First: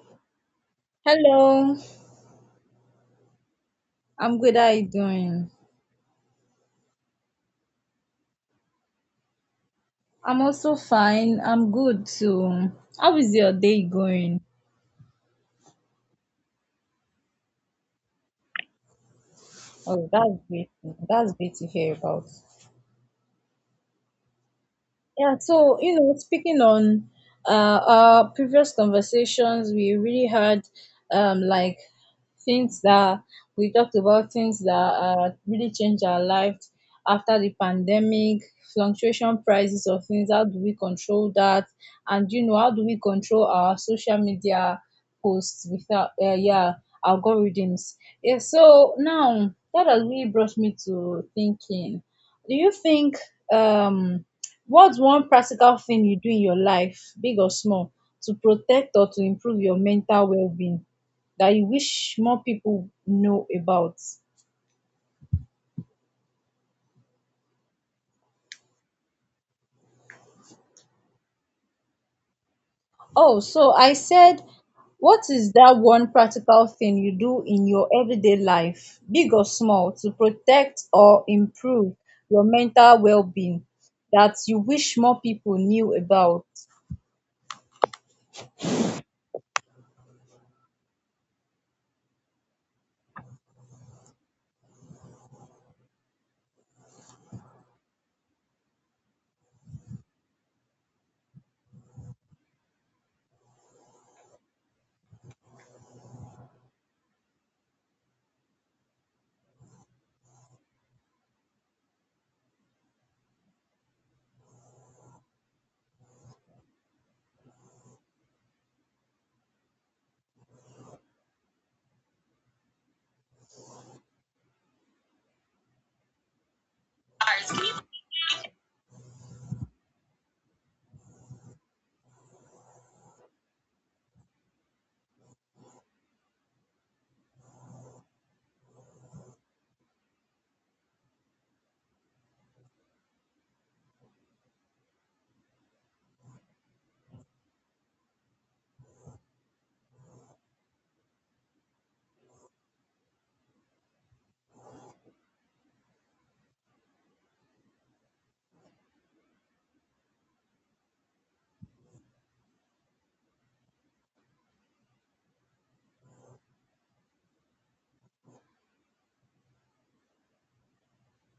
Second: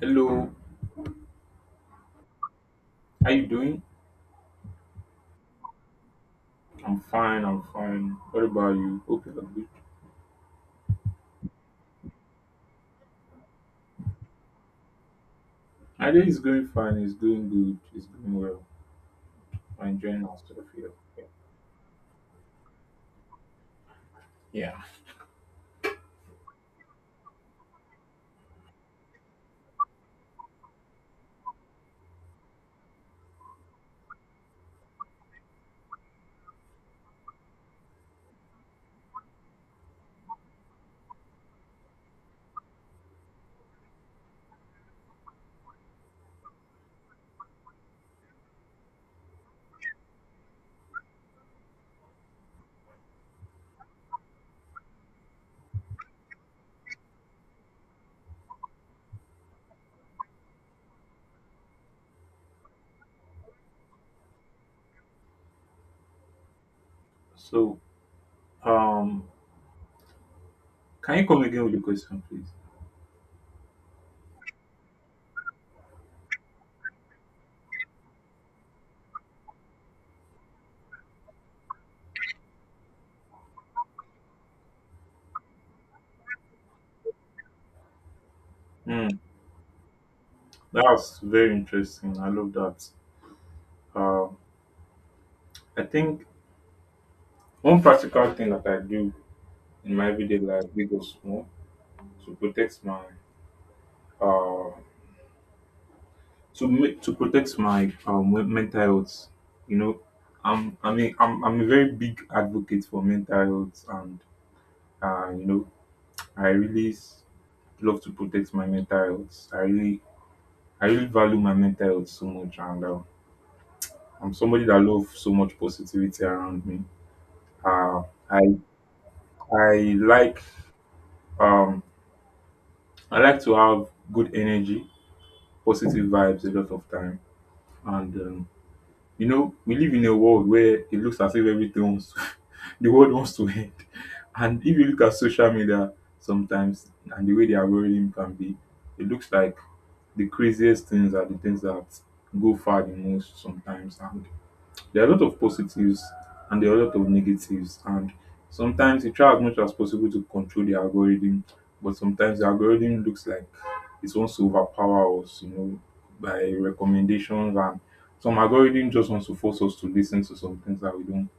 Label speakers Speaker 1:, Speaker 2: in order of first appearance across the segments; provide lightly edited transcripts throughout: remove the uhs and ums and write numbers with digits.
Speaker 1: Hello,
Speaker 2: Hello,
Speaker 1: how you doing?
Speaker 2: I'm good. How you doing?
Speaker 1: I'm fine, I'm fine. What about you? Hope you're good.
Speaker 2: I'm also fine. I'm good too. How is your day going?
Speaker 1: My day is going fine, it's going good, it's going well. I'm
Speaker 2: Oh,
Speaker 1: enjoying
Speaker 2: that's
Speaker 1: myself
Speaker 2: great.
Speaker 1: here.
Speaker 2: That's great to hear about.
Speaker 1: Yeah.
Speaker 2: Yeah, so you know, speaking on our previous conversations, we really had like, things that we talked about things that really changed our life after the pandemic, fluctuation prices of things. How do we control that? And you know, how do we control our social media posts without yeah, algorithms? Yeah, so now that has really brought me to thinking. Do you think, um what's one practical thing you do in your life, big or small, to protect or to improve your mental well-being that you wish more people know about?
Speaker 1: So, um, can you come again with the question, please?
Speaker 2: Oh, so I said, what is that one practical thing you do in your everyday life, big or small, to protect or improve your mental well-being that you wish more people knew about?
Speaker 1: Hmm, that's very interesting. I love that. Um, I think one practical thing that I do in my everyday life, big or small, to protect my uh to make to protect my mental health, you know, I'm I mean I'm a very big advocate for mental health, and you know, i really s- love to protect my mental health. I really value my mental health so much. And I'm somebody that loves so much positivity around me. uh i i like um I like to have good energy, positive vibes a lot of time. And you know, we live in a world where it looks as if everything wants the world wants to end. And if you look at social media sometimes and the way the algorithm can be, it looks like the craziest things are the things that go far the most sometimes. And there are a lot of positives and there are a lot of negatives. And sometimes you try as much as possible to control the algorithm, but sometimes the algorithm looks like it wants to overpower us, you know, by recommendations and some algorithm just wants to force us to listen to some things that we don't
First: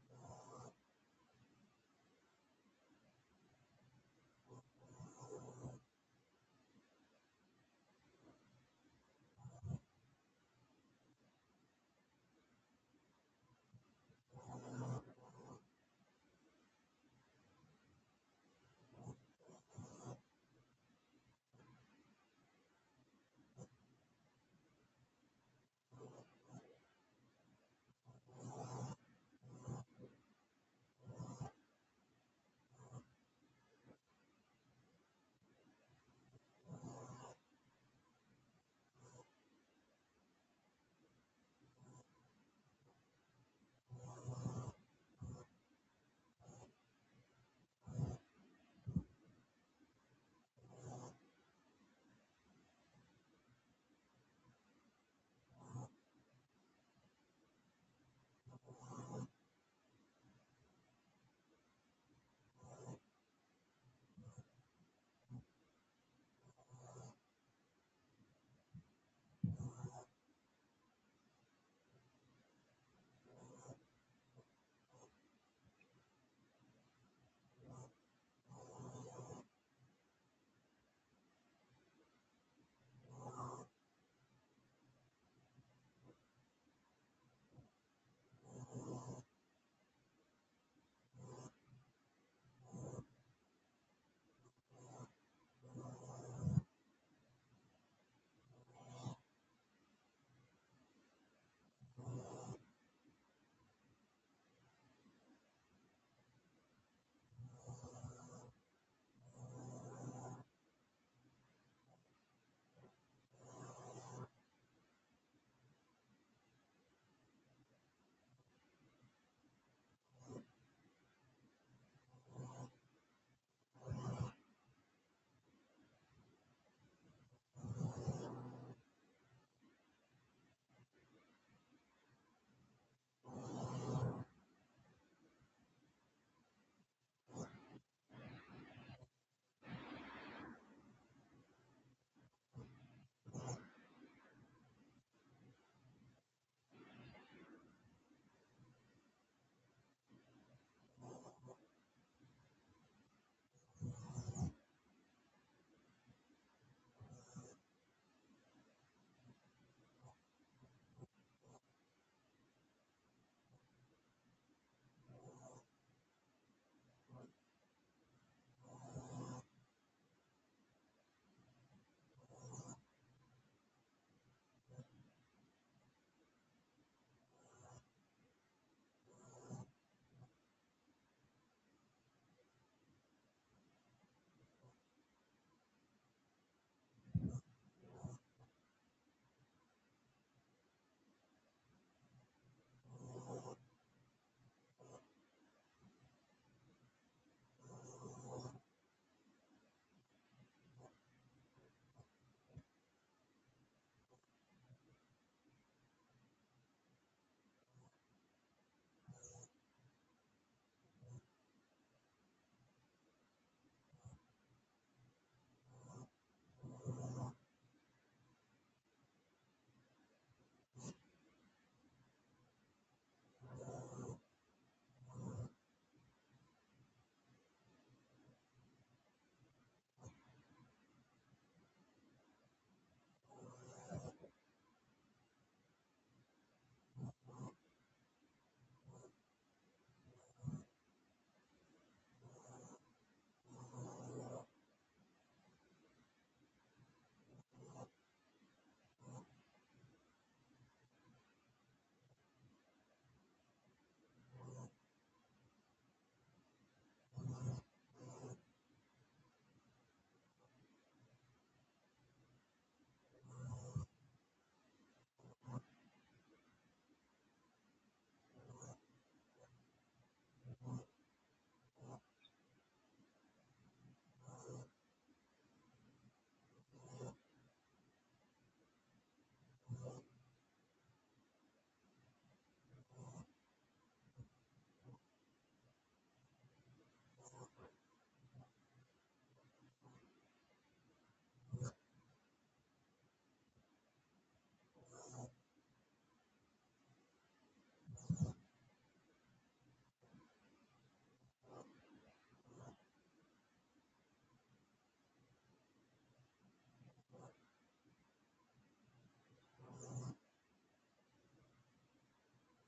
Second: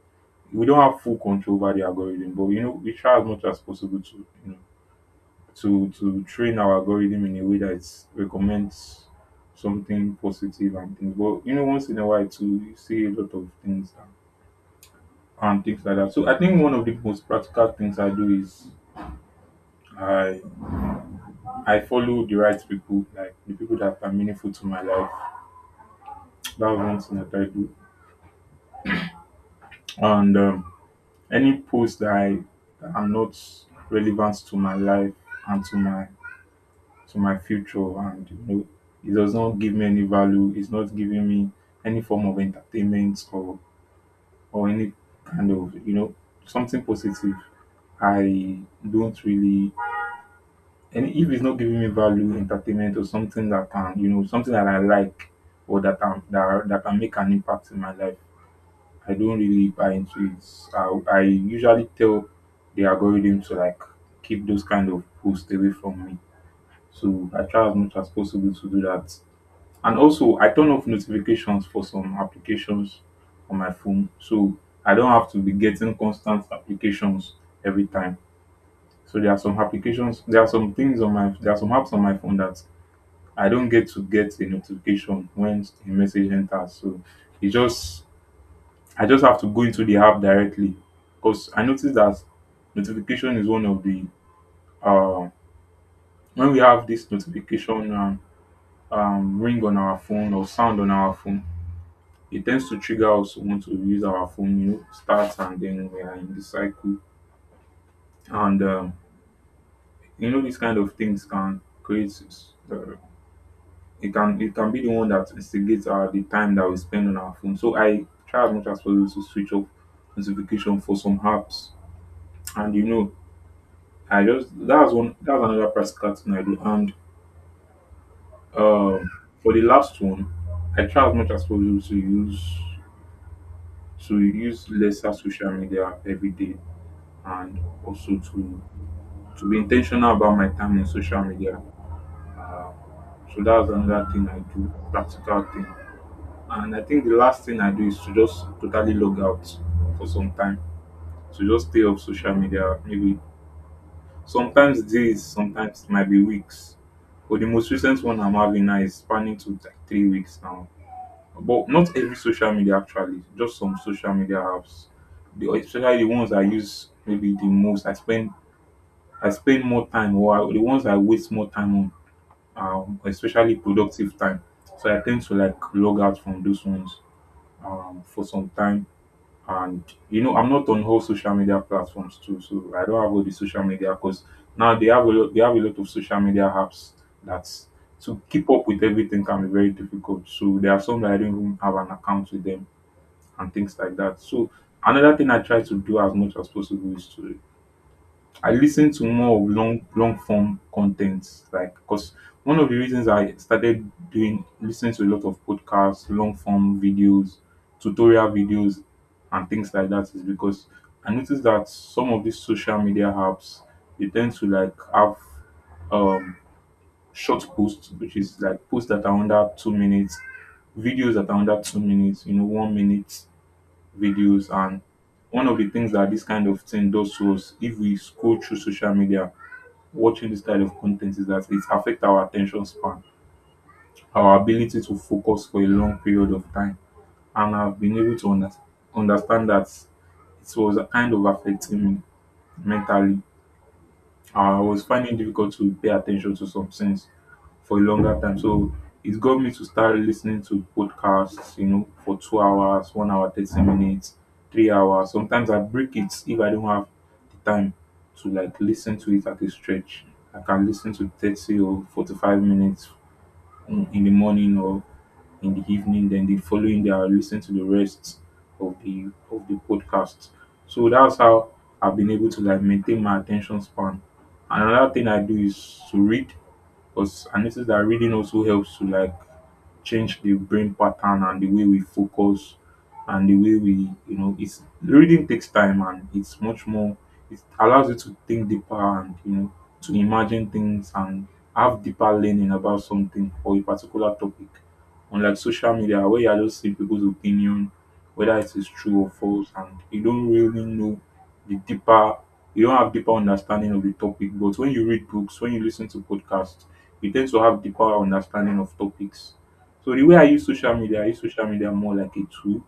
Speaker 1: we don't have full control over the algorithm, but you know, we try as much as possible to, you know, to train our algorithm in a way that it recommends something positive and things. But you know, once in a while too, you see a lot of things and things like that. So I think one of the most practical things I do is I I follow the right people, like the people that are meaningful to my life. That was one thing that I do. And any post that are not relevant to my life and to my future, and you know, it does not give me any value. It's not giving me any form of entertainment or any kind of, you know, something positive. I don't really And if it's not giving me value, entertainment, or something that, can something that I like or that can that can make an impact in my life, I don't really buy into it. I usually tell the algorithm to like keep those kind of posts away from me. So I try as much as possible to do that. And also, I turn off notifications for some applications on my phone. So I don't have to be getting constant applications every time. So there are some applications, there are some things on my, there are some apps on my phone that I don't get to get a notification when a message enters. So it just I just have to go into the app directly, because I noticed that notification is one of the uh when we have this notification ring on our phone or sound on our phone, it tends to trigger us to want to use our phone, you know, start and then we are in the cycle. And you know, these kind of things can create uh, it can be the one that instigates the time that we spend on our phone. So I try as much as possible to switch off notification for some apps, and you know, I just that was one that was another practical thing I do. And um for the last one, I try as much as possible to use lesser social media every day, and also to be intentional about my time in social media. Um, so that's another thing I do, practical thing. And I think the last thing I do is to just totally log out for some time. To just stay off social media, maybe sometimes days, sometimes it might be weeks. But the most recent one I'm having now is spanning to like 3 weeks now. But not every social media actually, just some social media apps. Especially the ones I use maybe the most. I spend more time, the ones I waste more time on, especially productive time. So I tend to like log out from those ones for some time. And you know, I'm not on all social media platforms too, so I don't have all the social media, because now they have a lot, they have a lot of social media apps that to keep up with everything can be very difficult. So there are some that I don't even have an account with them and things like that. So another thing I try to do as much as possible is to I listen to more of long long form content, like because one of the reasons I started doing listening to a lot of podcasts, long form videos, tutorial videos, and things like that is because I noticed that some of these social media apps, they tend to like have um short posts, which is like posts that are under 2 minutes, videos that are under 2 minutes, you know, 1 minute videos. And one of the things that this kind of thing does to us if we scroll through social media watching this kind of content is that it affects our attention span, our ability to focus for a long period of time. And I've been able to under- understand that it was a kind of affecting me mentally. I was finding it difficult to pay attention to some things for a longer time. So it got me to start listening to podcasts, you know, for 2 hours, 1 hour, 30 minutes, 3 hours. Sometimes I break it if I don't have the time to like listen to it at a stretch. I can listen to 30 or 45 minutes in the morning or in the evening. Then the following day, I'll listen to the rest of the podcast. So that's how I've been able to like maintain my attention span. Another thing I do is to read, because I notice that reading also helps to like change the brain pattern and the way we focus and the way we, you know, it's reading takes time, and it's much more, it allows you to think deeper and, you know, to imagine things and have deeper learning about something or a particular topic. Unlike social media where you are just seeing people's opinion, whether it is true or false, and you don't really know the deeper, you don't have deeper understanding of the topic. But when you read books, when you listen to podcasts, you tend to have deeper understanding of topics. So the way I use social media, I use social media more like a tool.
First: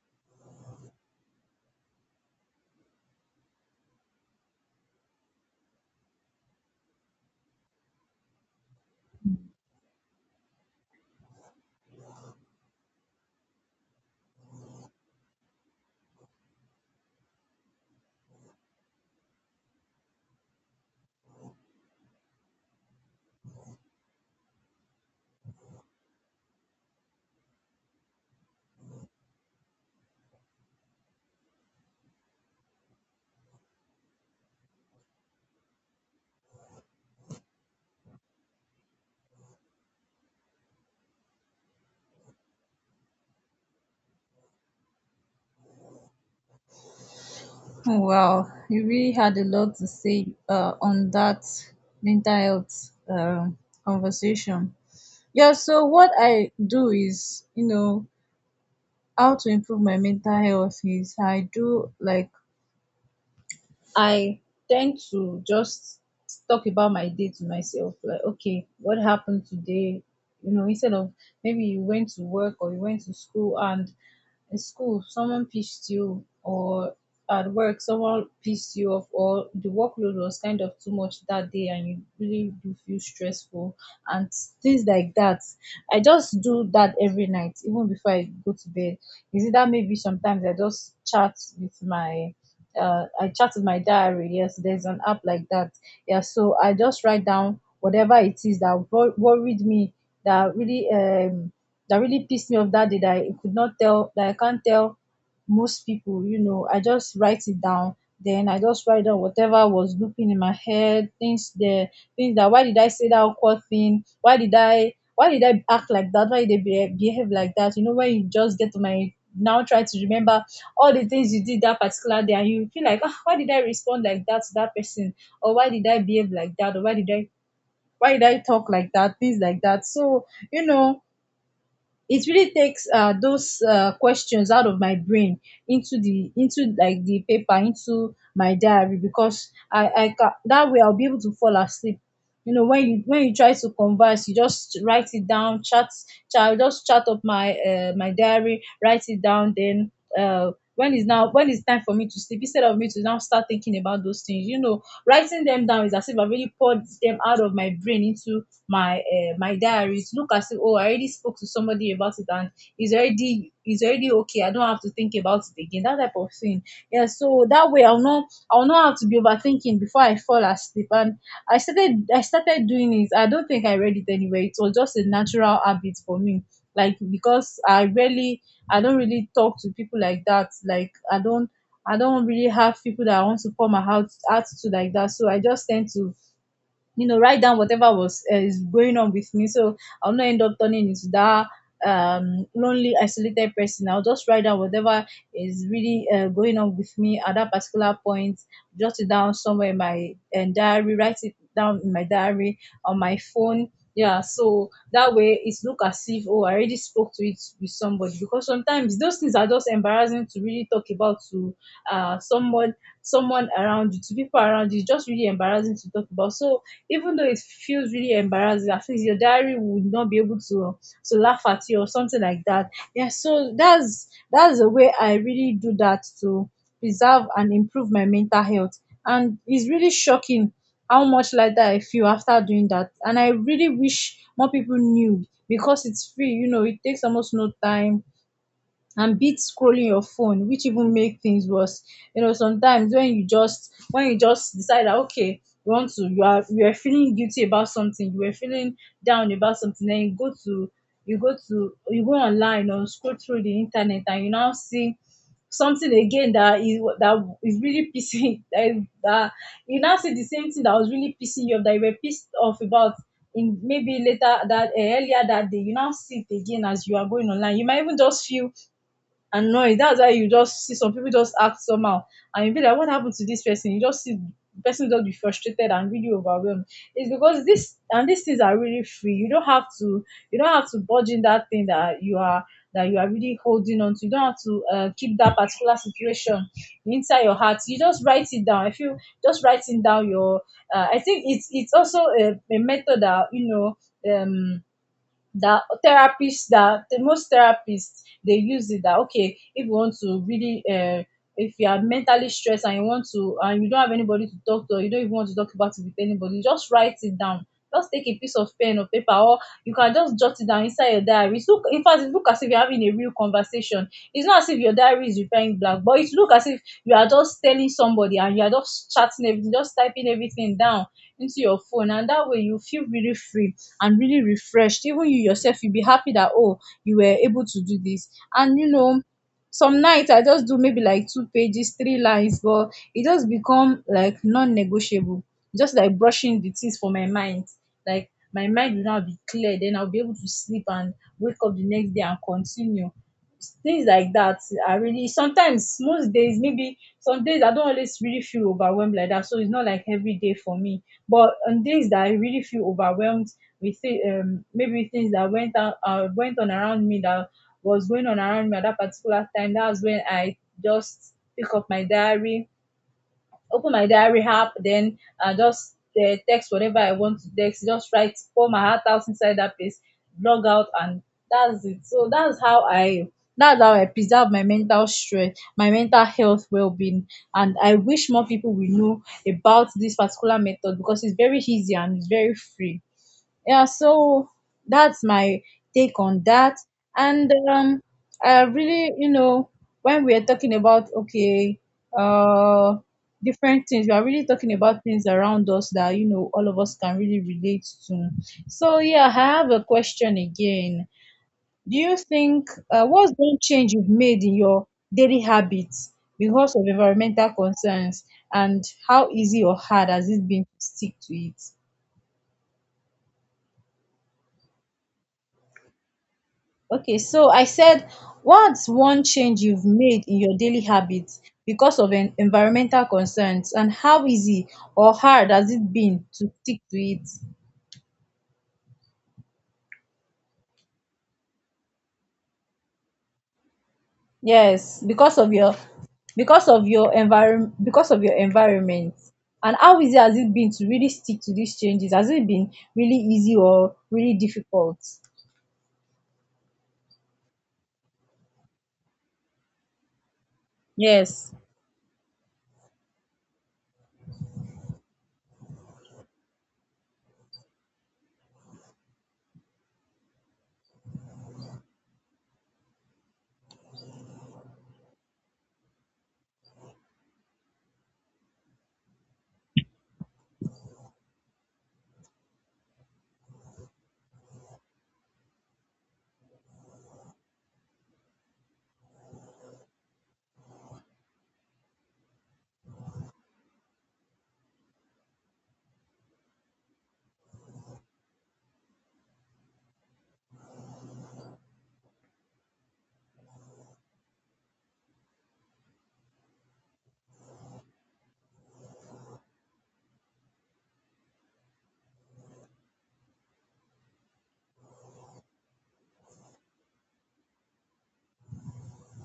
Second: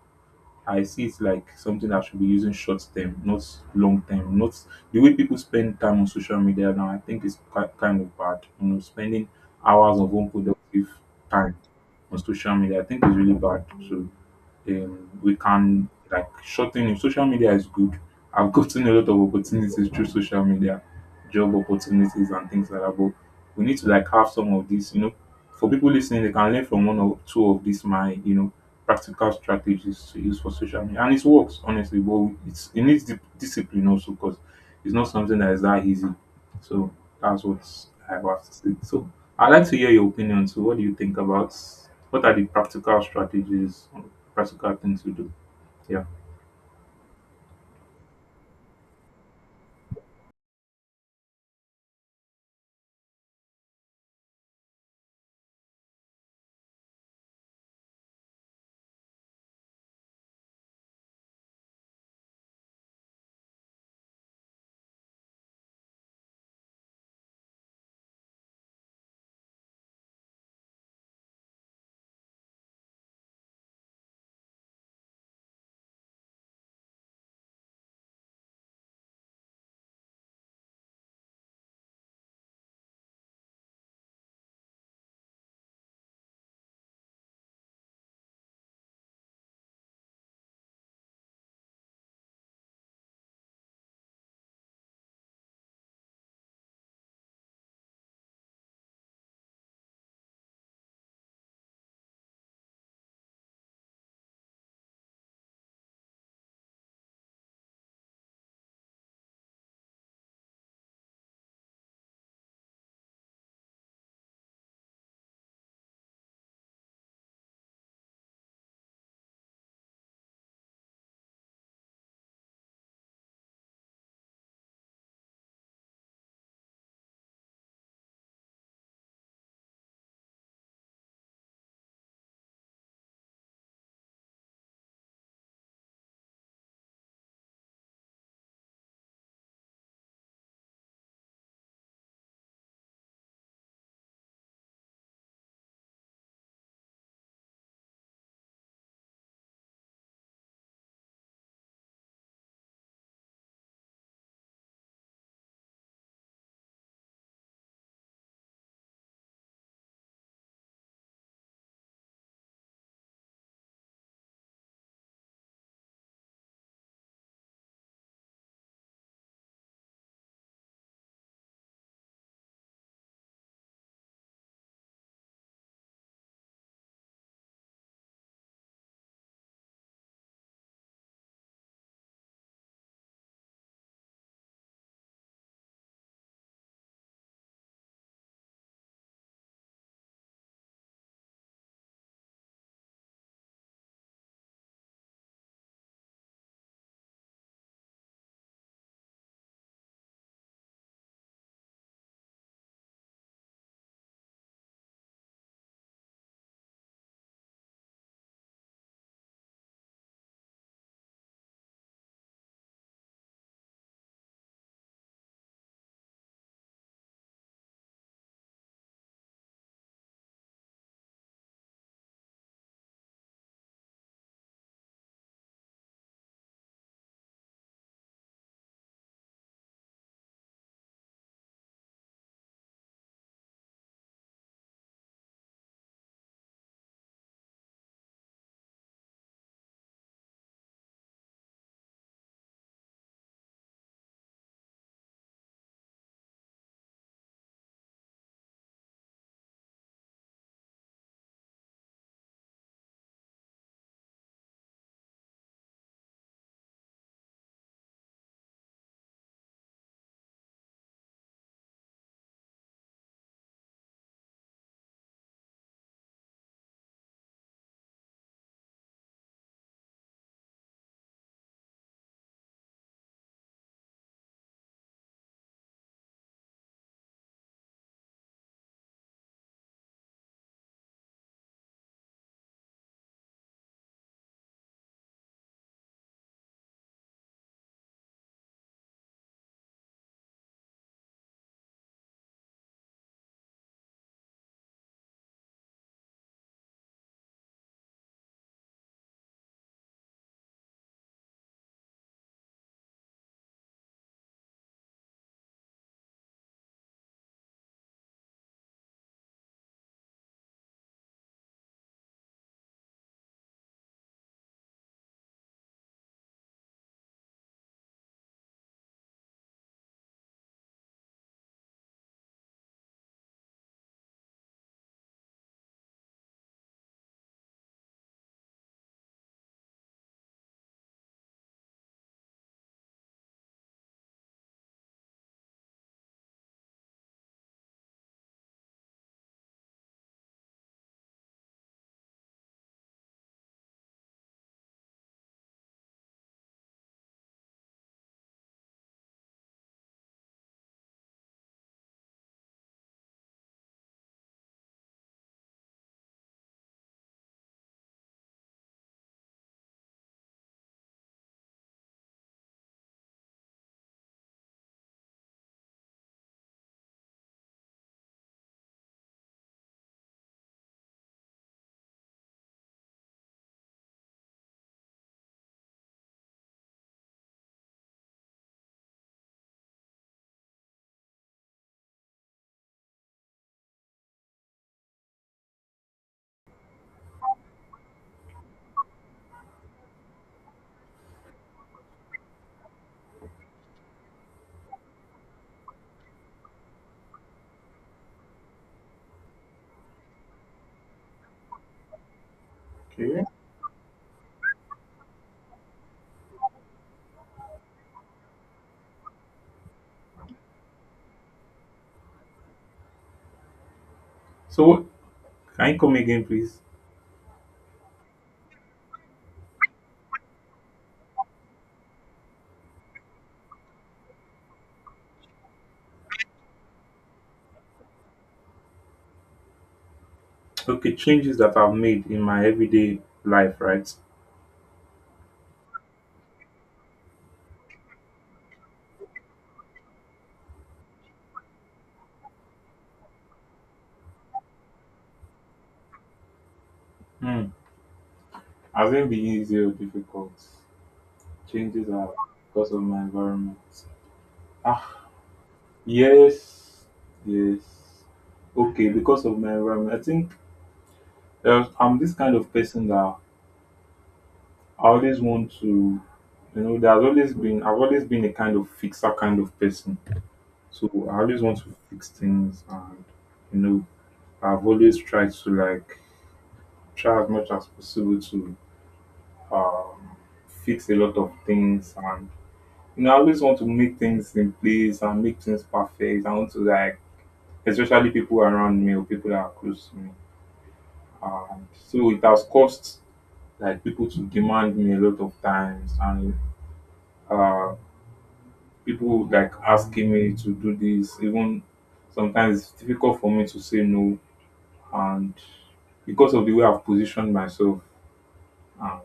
Speaker 1: I see it like something I should be using short term, not long term. Not the way people spend time on social media now. I think it's quite kind of bad. You know, spending hours of unproductive time on social media, I think it's really bad. So we can like shorten it. Social media is good. I've gotten a lot of opportunities through social media, job opportunities and things like that. But we need to like have some of this, you know, for people listening, they can learn from one or two of these my, you know, practical strategies to use for social media. And it works honestly, but it needs discipline also, because it's not something that is that easy. So that's what I have to say. So I'd like to hear your opinion. So what do you think about what are the practical strategies practical things we do. Yeah.
Speaker 2: Oh, wow, you really had a lot to say on that mental health conversation. Yeah, so what I do is, you know, how to improve my mental health is, I do like, I tend to just talk about my day to myself, like, okay, what happened today? You know, instead of, maybe you went to work or you went to school, and in school someone pissed you, or at work someone pissed you off, or the workload was kind of too much that day and you really do feel stressful and things like that. I just do that every night, even before I go to bed. Is it that maybe sometimes I just chat with my, I chat with my diary. Yes, there's an app like that. Yeah, so I just write down whatever it is that worried me, that really that really pissed me off that day, that I could not tell, that I can't tell most people, you know, I just write it down. Then I just write down whatever was looping in my head, things there, things that, why did I say that awkward thing? Why did I act like that? Why did I behave like that? You know, when you just get to my, now try to remember all the things you did that particular day and you feel like, ah, why did I respond like that to that person? Or why did I behave like that? Or why did I talk like that? Things like that. So, you know, it really takes those questions out of my brain into the, into like the paper, into my diary, because that way I'll be able to fall asleep. You know, when you, when you try to converse, you just write it down. Just chat up my, my diary, write it down. Then when is now, when it's time for me to sleep, instead of me to now start thinking about those things, you know, writing them down is as if I really poured them out of my brain into my, my diary, to look as if, oh, I already spoke to somebody about it, and it's already, it's already okay, I don't have to think about it again, that type of thing. Yeah, so that way I'll not have to be overthinking before I fall asleep. And I started doing it. I don't think I read it anywhere, it was just a natural habit for me, like, because I really, I don't really talk to people like that. Like, I don't really have people that I want to pour my heart out to like that. So I just tend to, you know, write down whatever was, is going on with me, so I'll not end up turning into that lonely, isolated person. I'll just write down whatever is really, going on with me at that particular point, jot it down somewhere in my, diary, write it down in my diary on my phone. Yeah, so that way it's look as if, oh, I already spoke to it with somebody, because sometimes those things are just embarrassing to really talk about to, someone, someone around you, to people around you. It's just really embarrassing to talk about. So even though it feels really embarrassing, at least your diary would not be able to laugh at you or something like that. Yeah, so that's the way I really do that, to preserve and improve my mental health. And it's really shocking how much lighter I feel after doing that, and I really wish more people knew, because it's free, you know, it takes almost no time, and beat scrolling your phone, which even make things worse. You know, sometimes when you just, when you just decide that, okay, you want to, you are, you are feeling guilty about something, you were feeling down about something, then you go to, you go to, you go online or scroll through the internet, and you now see something again that is really pissing that, that, you now see the same thing that was really pissing you off, that you were pissed off about, in maybe later, that earlier that day, you now see it again. As you are going online, you might even just feel annoyed. That's why you just see some people just act somehow, and you be like, what happened to this person? You just see the person just be frustrated and really overwhelmed. It's because this, and these things are really free. You don't have to, you don't have to budge in that thing that you are, that you are really holding on to. You don't have to, keep that particular situation inside your heart. You just write it down. If you, just writing down your, I think it's also a method that, you know, um that therapists, that the most therapists, they use it, that okay, if you want to really, if you are mentally stressed and you want to, and you don't have anybody to talk to, or you don't even want to talk about it with anybody, just write it down. Just take a piece of pen or paper, or you can just jot it down inside your diary. It's look, in fact it look as if you're having a real conversation. It's not as if your diary is replying blank, but it look as if you are just telling somebody, and you are just chatting everything, just typing everything down into your phone. And that way you feel really free and really refreshed. Even you yourself, you'll be happy that, oh, you were able to do this. And you know, some nights I just do maybe like two pages, three lines, but it just become like non-negotiable, just like brushing the things for my mind. Like, my mind will now be clear, then I'll be able to sleep and wake up the next day and continue. Things like that are really, sometimes, most days, maybe some days I don't always really feel overwhelmed like that, so it's not like every day for me. But on days that I really feel overwhelmed, we see maybe things that went on around me, that was going on around me at that particular time, that was when I just pick up my diary, open my diary app, then I just, text whatever I want to text, just write, pour my heart out inside that place, log out, and that's it. So that's how I preserve my mental strength, my mental health well-being, and I wish more people will know about this particular method, because it's very easy and it's very free. Yeah, so that's my take on that. And I really, you know, when we are talking about, okay, uh, different things, we are really talking about things around us that, you know, all of us can really relate to. So yeah, I have a question again. Do you think, what's
Speaker 1: Okay.
Speaker 2: one change you've made in your daily habits because of environmental concerns, and how easy or hard has it been to stick to it?
Speaker 1: So can you come again, please?
Speaker 2: Okay, so I said, what's one change you've made in your daily habits because of environmental concerns, and how easy or hard has it been to stick to it?
Speaker 1: Okay, changes that I've made in my everyday life, right?
Speaker 2: Yes, because of your, because of your environment, because of your environment. And how easy has it been to really stick to these changes? Has it been really easy or really difficult?
Speaker 1: Hmm. Hasn't been easy or difficult.
Speaker 2: Yes.
Speaker 1: Changes are because of my environment. Ah, yes, yes. Okay, because of my environment. I think I'm this kind of person that I always want to, you know, I've always been a kind of fixer kind of person. So I always want to fix things and, you know, I've always tried to like try as much as possible to um, fix a lot of things. And you know, I always want to make things in place and make things perfect. I want to like, especially people around me or people that are close to me. And so it has caused like people to demand me a lot of times, and uh people like asking me to do this. Even sometimes it's difficult for me to say no, and because of the way I've positioned myself um,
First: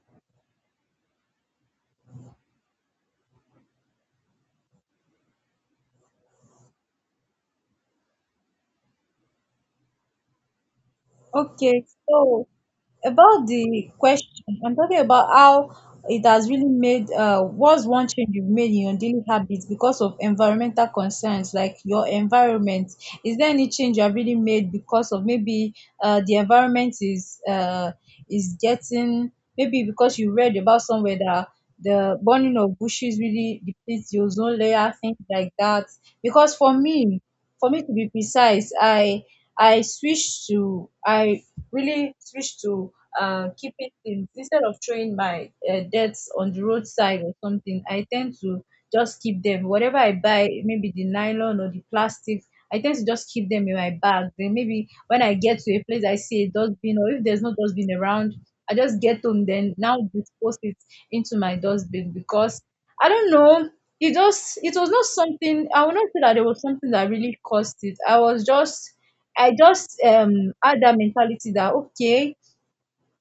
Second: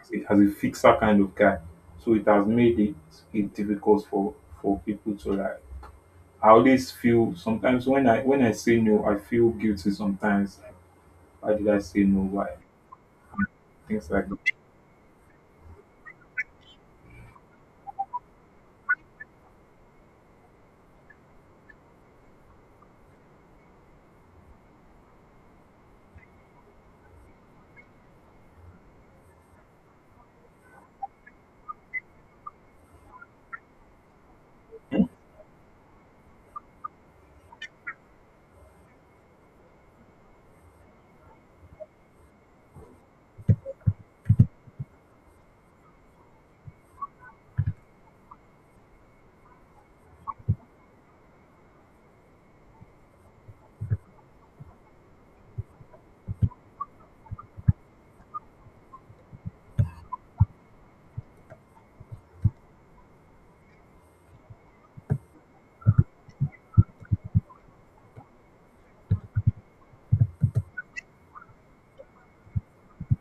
Speaker 1: as a fixer kind of guy. So it has made it difficult for people to like. I always feel sometimes when I say no, I feel guilty sometimes. Like, why did
Speaker 2: Okay,
Speaker 1: I say
Speaker 2: so
Speaker 1: no? Why,
Speaker 2: about the
Speaker 1: things like that.
Speaker 2: question, I'm talking about how it has really made, what's one change you've made in your daily habits because of environmental concerns, like your environment. Is there any change you have really made because of maybe the environment is getting maybe because you read about somewhere that the burning of bushes really depletes the ozone layer, things like that. Because for me to be precise, I switched to I really switch to keeping things instead of throwing my debts on the roadside or something. I tend to just keep them. Whatever I buy, maybe the nylon or the plastic, I tend to just keep them in my bag. Then maybe when I get to a place, I see a dustbin, or if there's no dustbin around, I just get home then now dispose it into my dustbin because I don't know. It was not something. I will not say that it was something that really caused it. I was just I just had that mentality that okay,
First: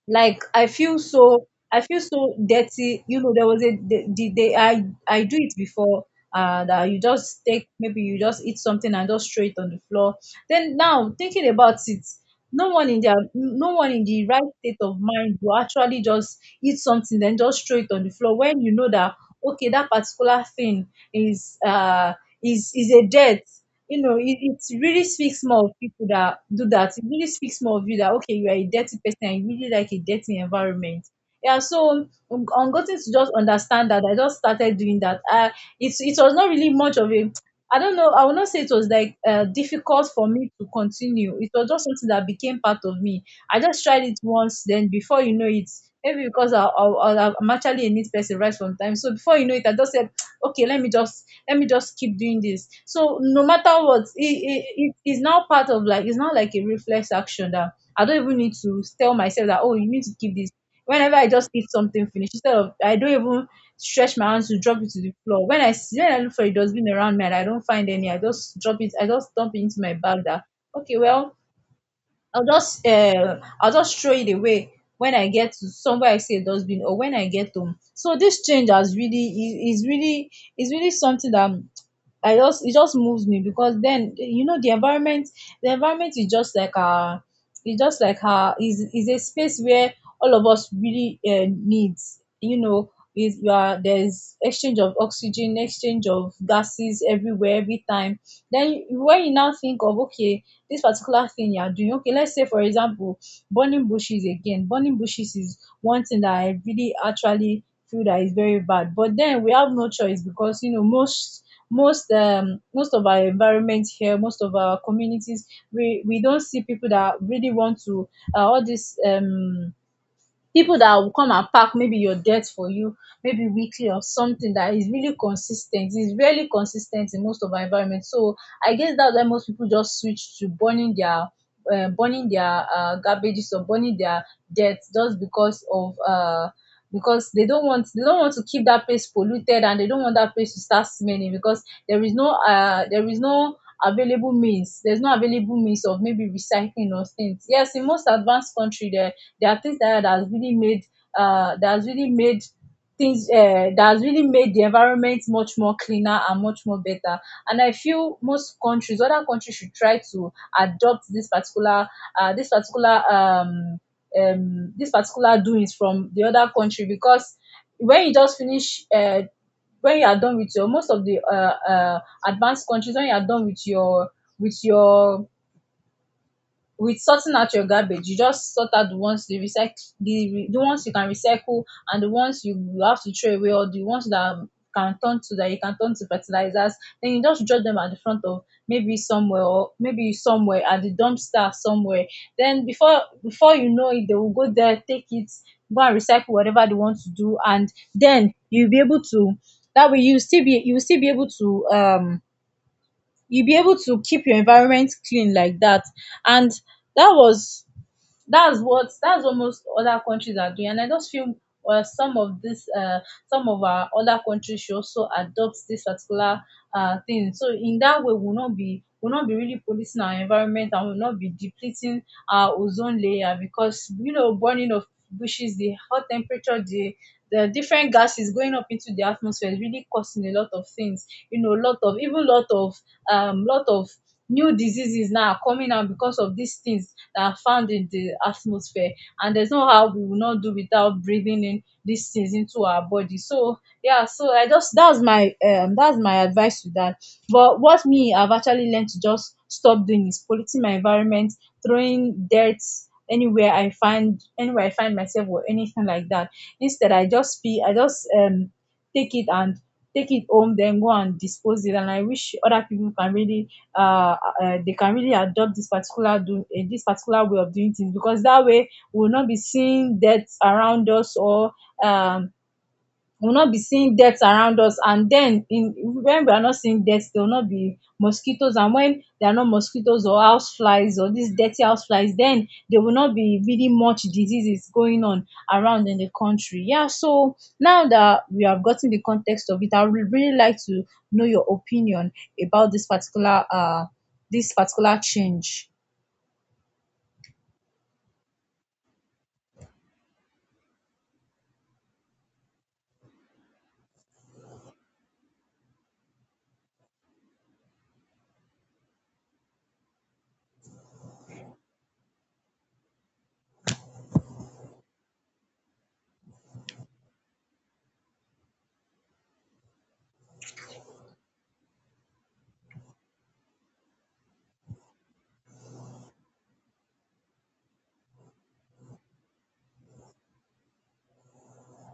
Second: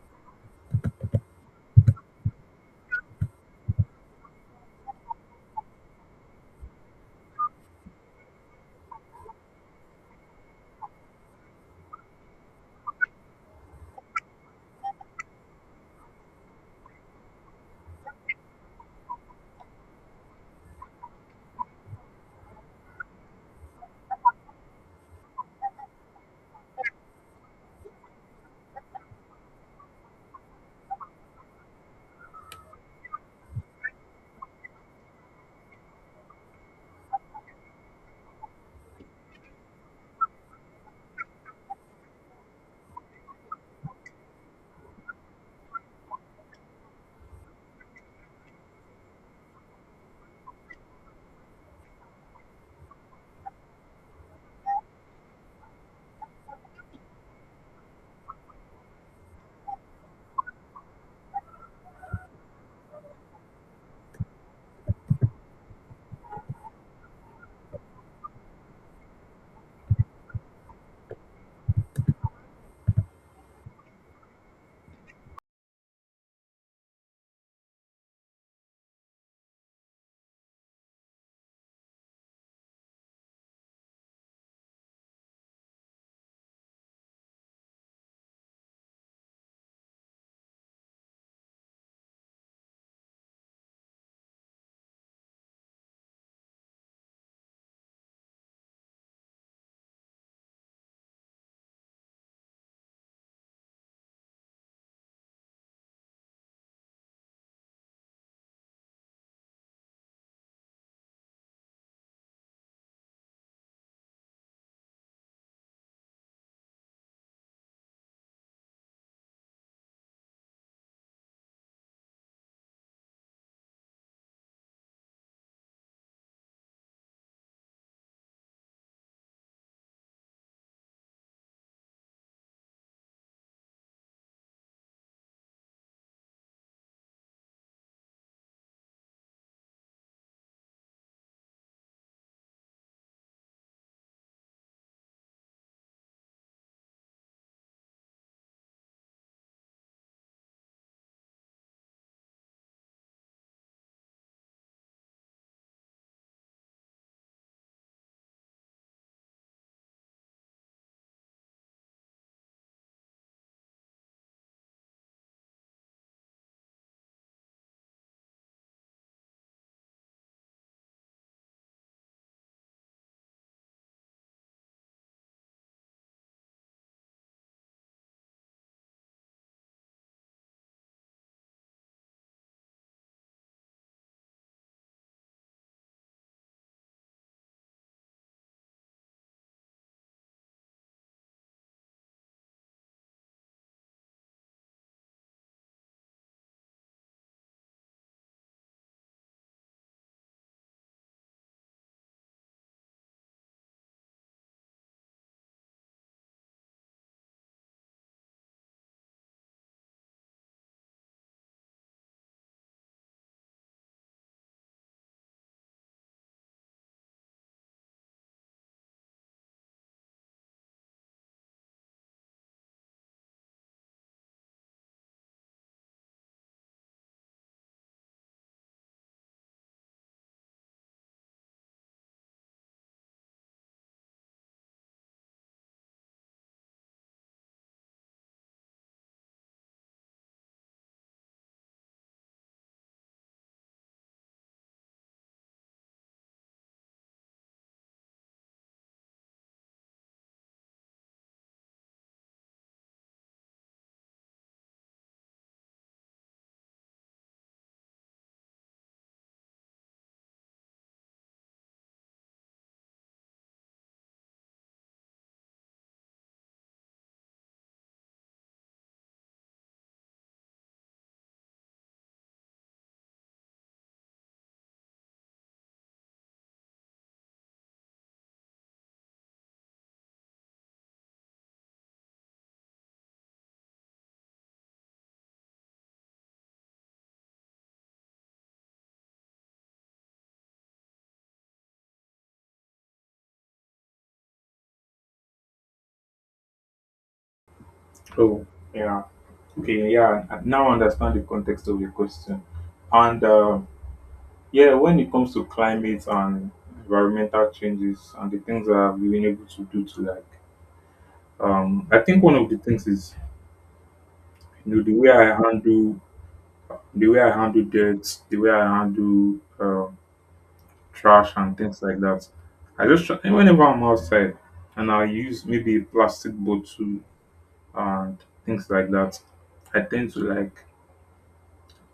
Speaker 2: like I feel so dirty. You know, there was the day I do it before that you just take maybe you just eat something and just throw it on the floor. Then now thinking about it, no one in the right state of mind will actually just eat something then just throw it on the floor when you know that okay, that particular thing is is a debt. You know, it really speaks more of people that do that. It really speaks more of you that okay, you are a dirty person and you really like a dirty environment. Yeah, so I'm getting to just understand that I just started doing that. It was not really much of a, I don't know, I will not say it was like difficult for me to continue. It was just something that became part of me. I just tried it once, then before you know it, maybe because I'm actually a neat person right from time. So before you know it, I just said, okay, let me just keep doing this. So no matter what, it is now part of, like, it's not like a reflex action that I don't even need to tell myself that, oh, you need to keep this whenever I just eat something finished, instead of I don't even stretch my hands to drop it to the floor. When I see when I look for a dustbin around me and I don't find any, I just drop it, I just dump it into my bag. That okay, well, I'll just throw it away when I get to somewhere I see a dustbin or when I get home. So this change has really is really something that I just, it just moves me, because then you know the environment, the environment is just like a, it's just like a, is a space where all of us really needs, you know, is you are, there's exchange of oxygen, exchange of gases everywhere every time. Then when you now think of, okay, this particular thing you are doing, okay, let's say for example, burning bushes. Again, burning bushes is one thing that I really actually feel that is very bad, but then we have no choice because you know most most of our environment here, most of our communities, we don't see people that really want to all this people that will come and pack maybe your debt for you maybe weekly or something that is really consistent. It's t is really consis In most of our environment. So I guess that's why most people just switch to burning their garbages or burning their debt just because of because they don't want to keep that place polluted, and they don't want that place to start smelling, because there is no available means there's no available means of maybe recycling or things. Yes, in most advanced country, there are things that has really made that has really made things that has really made the environment much more cleaner and much more better. And I feel most countries, other countries, should try to adopt this particular uh, this particular um, this particular doings from the other country. Because when you just finish when you are done with your most of the advanced countries, when you are done with your with your with sorting out your garbage, you just sort out the ones, the ones you can recycle, and the ones you have to throw away, or the ones that can turn to that you can turn to fertilizers. Then you just drop them at the front of maybe somewhere, or maybe somewhere at the dumpster somewhere. Then before you know it, they will go there, take it, go and recycle whatever they want to do, and then you'll be able to, that way you still be you will still be able to you'll be able to keep your environment clean like that. And that was that's what, that's what most other countries are doing, and I just feel some of this some of our other countries should also adopt this particular thing. So in that way, we'll not be will not be really policing our environment, and will not be depleting our ozone layer. Because you know, burning of bushes, the hot temperature, the different gases going up into the atmosphere is really causing a lot of things. You know, a lot of, even lot of um lot of new diseases now are coming out because of these things that are found in the atmosphere. And there's no how we will not do without breathing in these things into our body. So yeah, so I just, that's my advice to that. But what me, I've actually learned to just stop doing is polluting my environment, throwing dirt anywhere I find myself, or anything like that. Instead, I just take it and take it home, then go and dispose it. And I wish other people can really uh, they can really adopt this particular this particular way of doing things, because that way we will not be seeing deaths around us. Or um, we will not be seeing death around us, and then in when we are not seeing death, there will not be mosquitoes, and when there are no mosquitoes or house flies or these dirty house flies, then there will not be really much diseases going on around in the country. Yeah, so now that we have gotten the context of it, I would really like to know your opinion about this particular change.
Speaker 1: Oh, yeah, okay, yeah. I now understand the context of your question, and yeah, when it comes to climate and environmental changes and the things that I've been able to do to like, I think one of the things is, you know, the way I handle debt, the way I handle trash and things like that. I just try, and whenever I'm outside and I use maybe a plastic bottle and things like that, I tend to like,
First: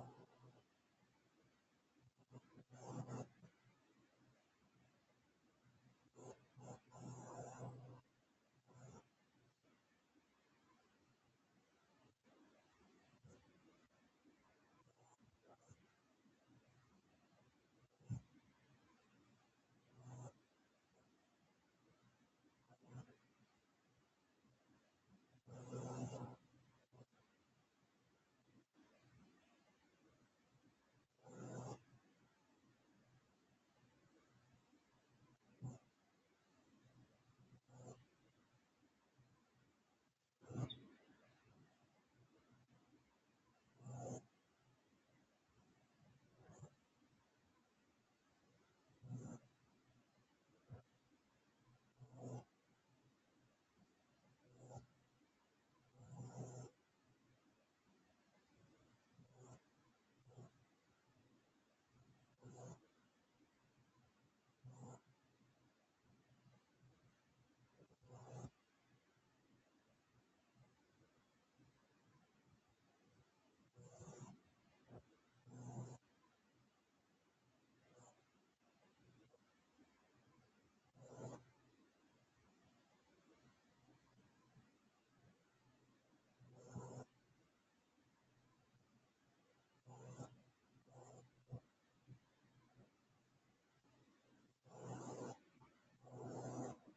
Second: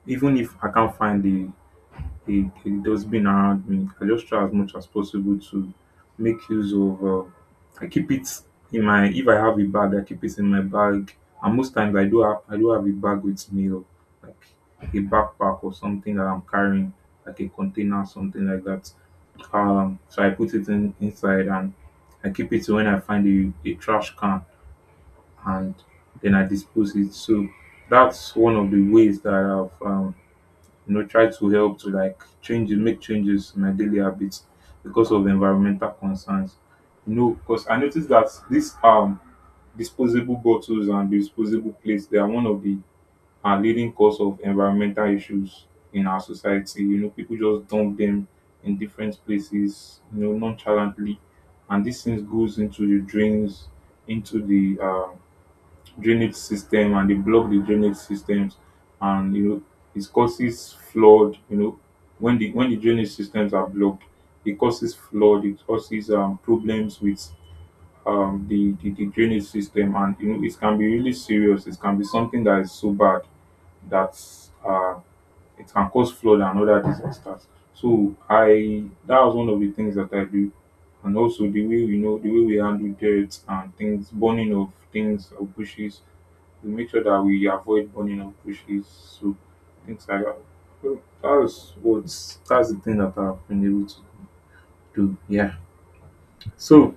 Speaker 1: even if I can't find the it a being around me. I just try as much as possible to make use of. I keep it in my, if I have a bag, I keep it in my bag, and most times I do have, a bag with me, or like a backpack or something that I'm carrying, like a container, something like that. So I put it in inside, and I keep it till when I find a trash can, and then I dispose it. So that's one of the ways that I've, you know, try to help to like change, make changes in my daily habits because of environmental concerns. You know, because I noticed that these disposable bottles and disposable plates, they are one of the leading cause of environmental issues in our society. You know, people just dump them in different places, you know, nonchalantly, and these things goes into the drains, into the drainage system, and they block the drainage systems. And you know, it causes flood. You know, when the drainage systems are blocked, it causes flood, it causes problems with the drainage system. And you know, it can be really serious, it can be something that is so bad that, uh, it can cause flood and other disasters. So I, that was one of the things that I do. And also the way we know, the way we handle dirt and things, burning of things of bushes, we make sure that we avoid burning up bushes, so things like that. So that's what, that's the thing that I've been able to do. Yeah. So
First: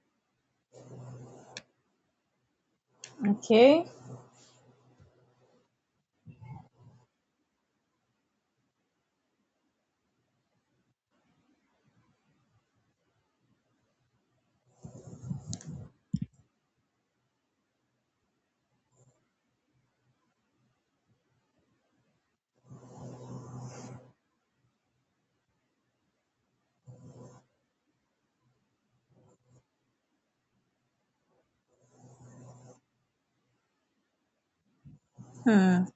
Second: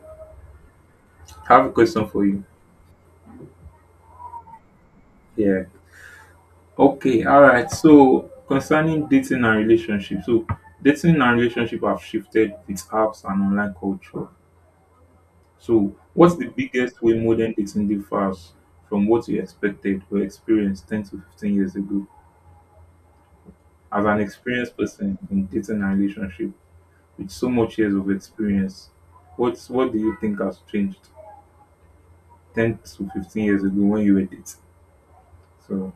Speaker 1: I have a question for you.
Speaker 2: Okay.
Speaker 1: Yeah. Okay. All right. So concerning dating and relationship, so dating and relationship have shifted with apps and online culture. So what's the biggest way modern dating differs from what you expected or experienced 10 to 15 years ago? As an experienced person in dating and relationship, with so much years of experience, what do you think has changed 10 to 15 years ago when you were dating?
Speaker 2: Hmm.
Speaker 1: So,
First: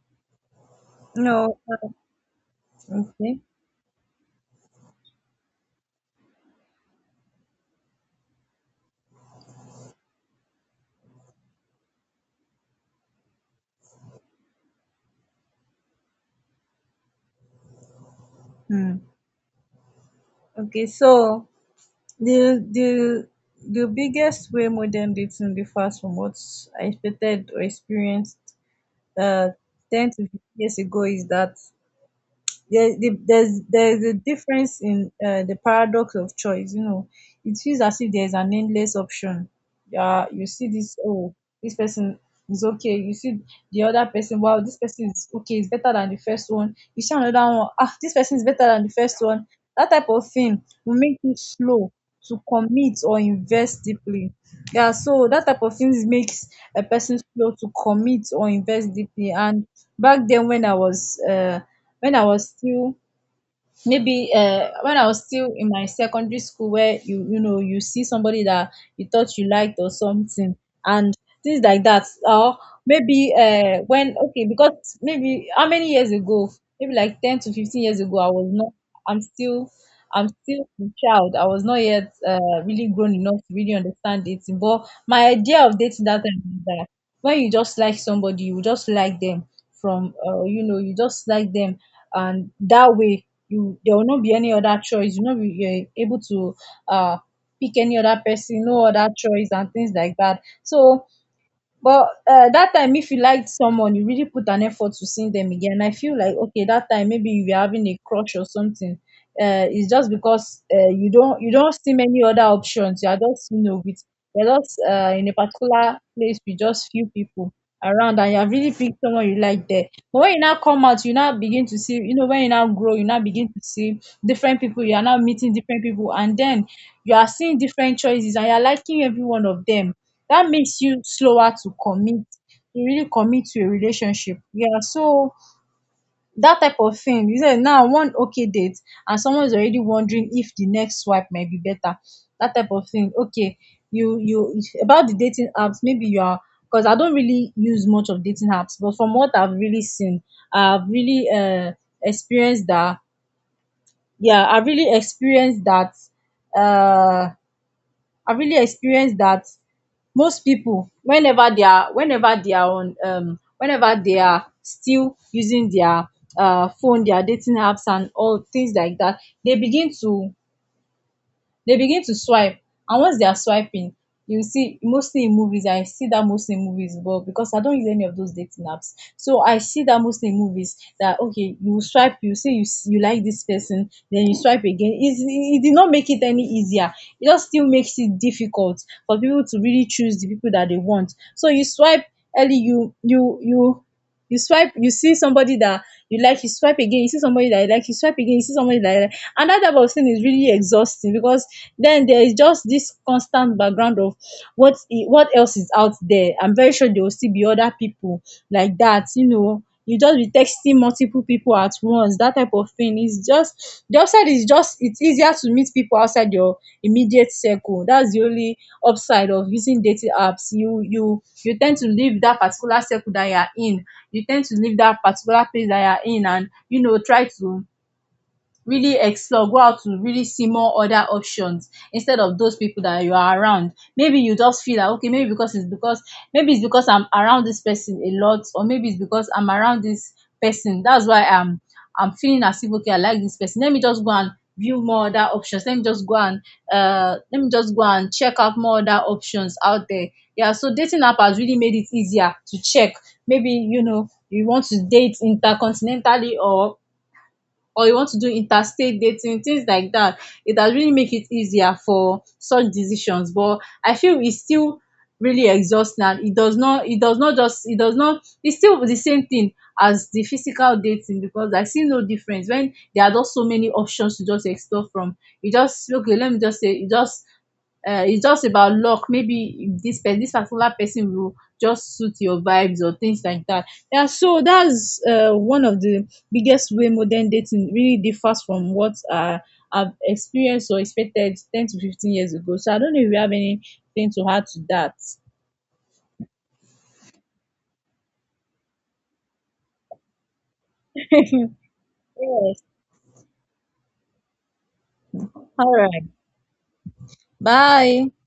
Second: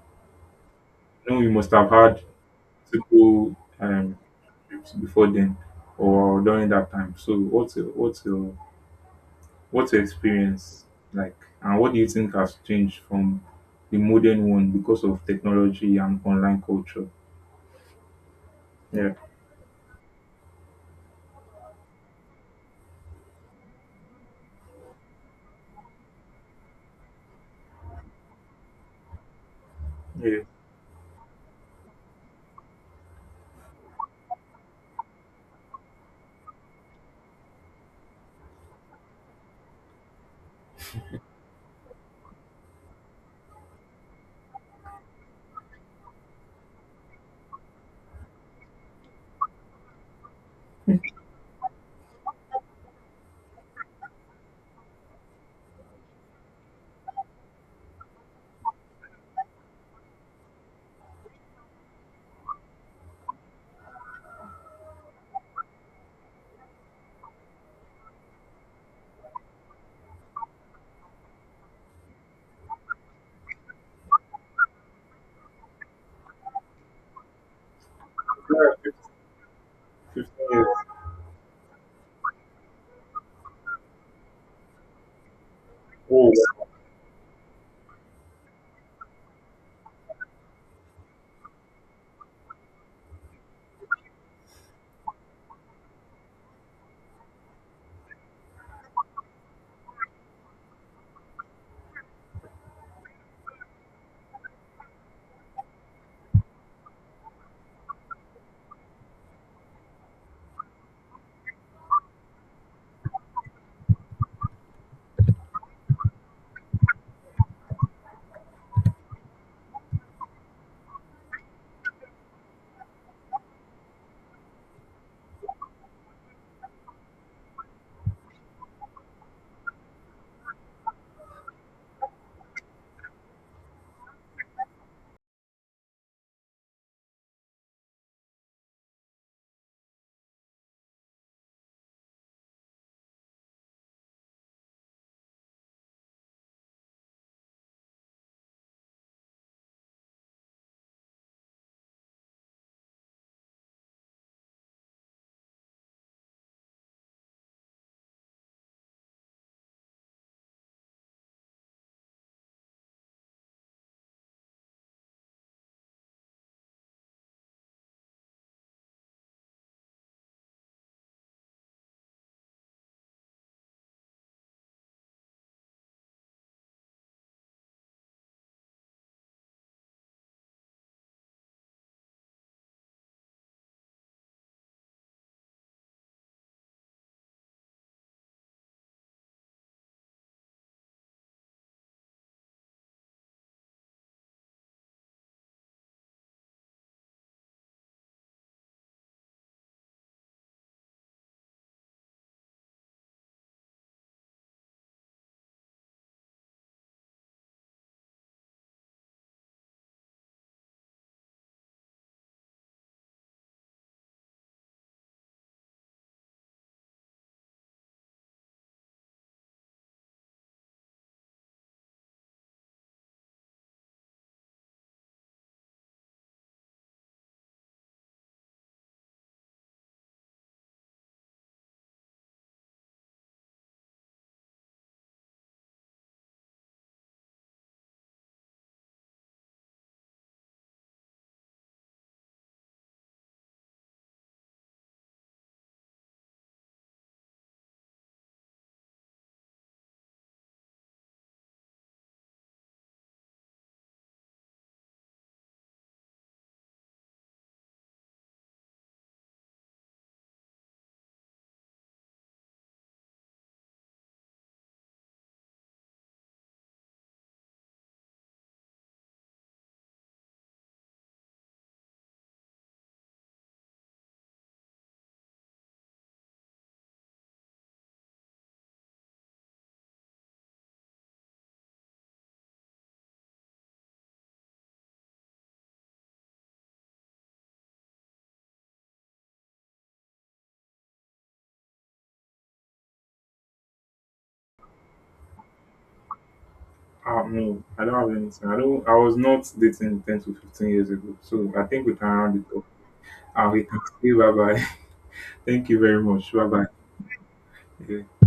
Speaker 1: no, you
Speaker 2: No.
Speaker 1: must have had
Speaker 2: Okay.
Speaker 1: people, relationships before then or during that time. So what's your, what's your experience like, and what do you think has changed from the modern one because of technology and online culture?
Speaker 2: Hmm.
Speaker 1: Yeah.
Speaker 2: Okay, so The the the biggest way modern dating differs from what I expected or experienced uh, 10 to
Speaker 1: Yeah.
Speaker 2: 15 years ago is that there's a difference in the paradox of choice, you know. It feels as if there's an endless option. Yeah, you see this, oh, this person is okay, you see the other person, wow, this person is okay, it's better than the first one, you see another one, ah, this person is better than the first one. That type of thing will make you slow to commit or invest deeply. Yeah, so that type of things makes a person slow to commit or invest deeply. And back then when I was when I was still maybe when I was still in my secondary school, where you know, you see somebody that you thought you liked or something, and things like that. Or maybe when, okay, because maybe how many years ago, maybe like 10 to 15 years ago, I was not,
Speaker 1: Yeah,
Speaker 2: I'm still
Speaker 1: 15
Speaker 2: I'm
Speaker 1: years.
Speaker 2: still a child. I was not yet really grown enough to really understand dating. But my idea of dating that
Speaker 1: Oh.
Speaker 2: time was that when you just like somebody, you just like them from you know, you just like them. And that way you, there will not be any other choice, you know, you're able to uh pick any other person, no other choice, and things like that. So but that time, if you liked someone, you really put an effort to seeing them again. I feel like, okay, that time maybe you were having a crush or something. It's just because you don't see many other options. You are just, you know, with you're just in a particular place with just few people around, and you have really picked someone you like there. But when you now come out, you now begin to see, you know, when you now grow, you now begin to see different people. You are now meeting different people, and then you are seeing different choices, and you are liking every one of them. That makes you slower to commit, to really commit to a relationship, yeah. So that type of thing, you say now one okay date and someone is already wondering if the next swipe might be better. That type of thing, okay. You about the dating apps, maybe you are, because I don't really use much of dating apps, but from what I've really seen, I've really experienced that. Yeah, I've really experienced that. uh I've really experienced that. Most people, whenever they are on, whenever they are still using their phone, their dating apps, and all things like that, they begin to they begin to swipe. And once they are swiping, you see mostly in movies, I see that mostly in movies, but because I don't use any of those dating apps, so I see that mostly in movies, that okay, you swipe, you see, you like this person, then you swipe again. It did not make it any easier, it just still makes it difficult for people to really choose the people that they want. So you swipe early, you swipe, you see somebody that you like, you swipe again, you see somebody that you like, you swipe again, you see somebody that you like, and that type of thing is really exhausting, because then there is just this constant background of what else is out there. I'm very sure there will still be other people like that, you know, you just be texting multiple people at once. That type of thing is just, the upside is just, it's easier to meet people outside your immediate circle. That's the only upside of using dating apps. You tend to leave that particular circle that you are in, you tend to leave that particular place that you are in and, you know, try to really explore, go out to really see more other options instead of those people that you are around. Maybe you just feel that okay, maybe because it's because maybe it's because I'm around this person a lot, or maybe it's because I'm around this person, that's why I'm feeling as if okay, I like this person, let me just go and view more other options, let me just go and check out more other options out there. Yeah, so dating app has really made it easier to check, maybe, you know, you want to date intercontinentally, or you want to do interstate dating, things like that. It has really make it easier for such decisions, but I feel it's still really exhausting, and it does not, it's still the same thing as the physical dating, because I see no difference when there are just so many options to just explore from. You just, okay, let me just say, it's just about luck. Maybe this particular person will just suit your vibes or things like that. Yeah, so that's one of the biggest way modern dating really differs from what I've experienced or expected 10 to 15 years ago. So I don't know if you have anything to add to that.
Speaker 1: No, I don't have anything. I don't. I was not dating 10 to 15 years ago, so I think we can round it
Speaker 2: Yes.
Speaker 1: up. We can say bye bye. Thank
Speaker 2: All
Speaker 1: you very
Speaker 2: right.
Speaker 1: much. Bye bye.
Speaker 2: Bye.
Speaker 1: Yeah.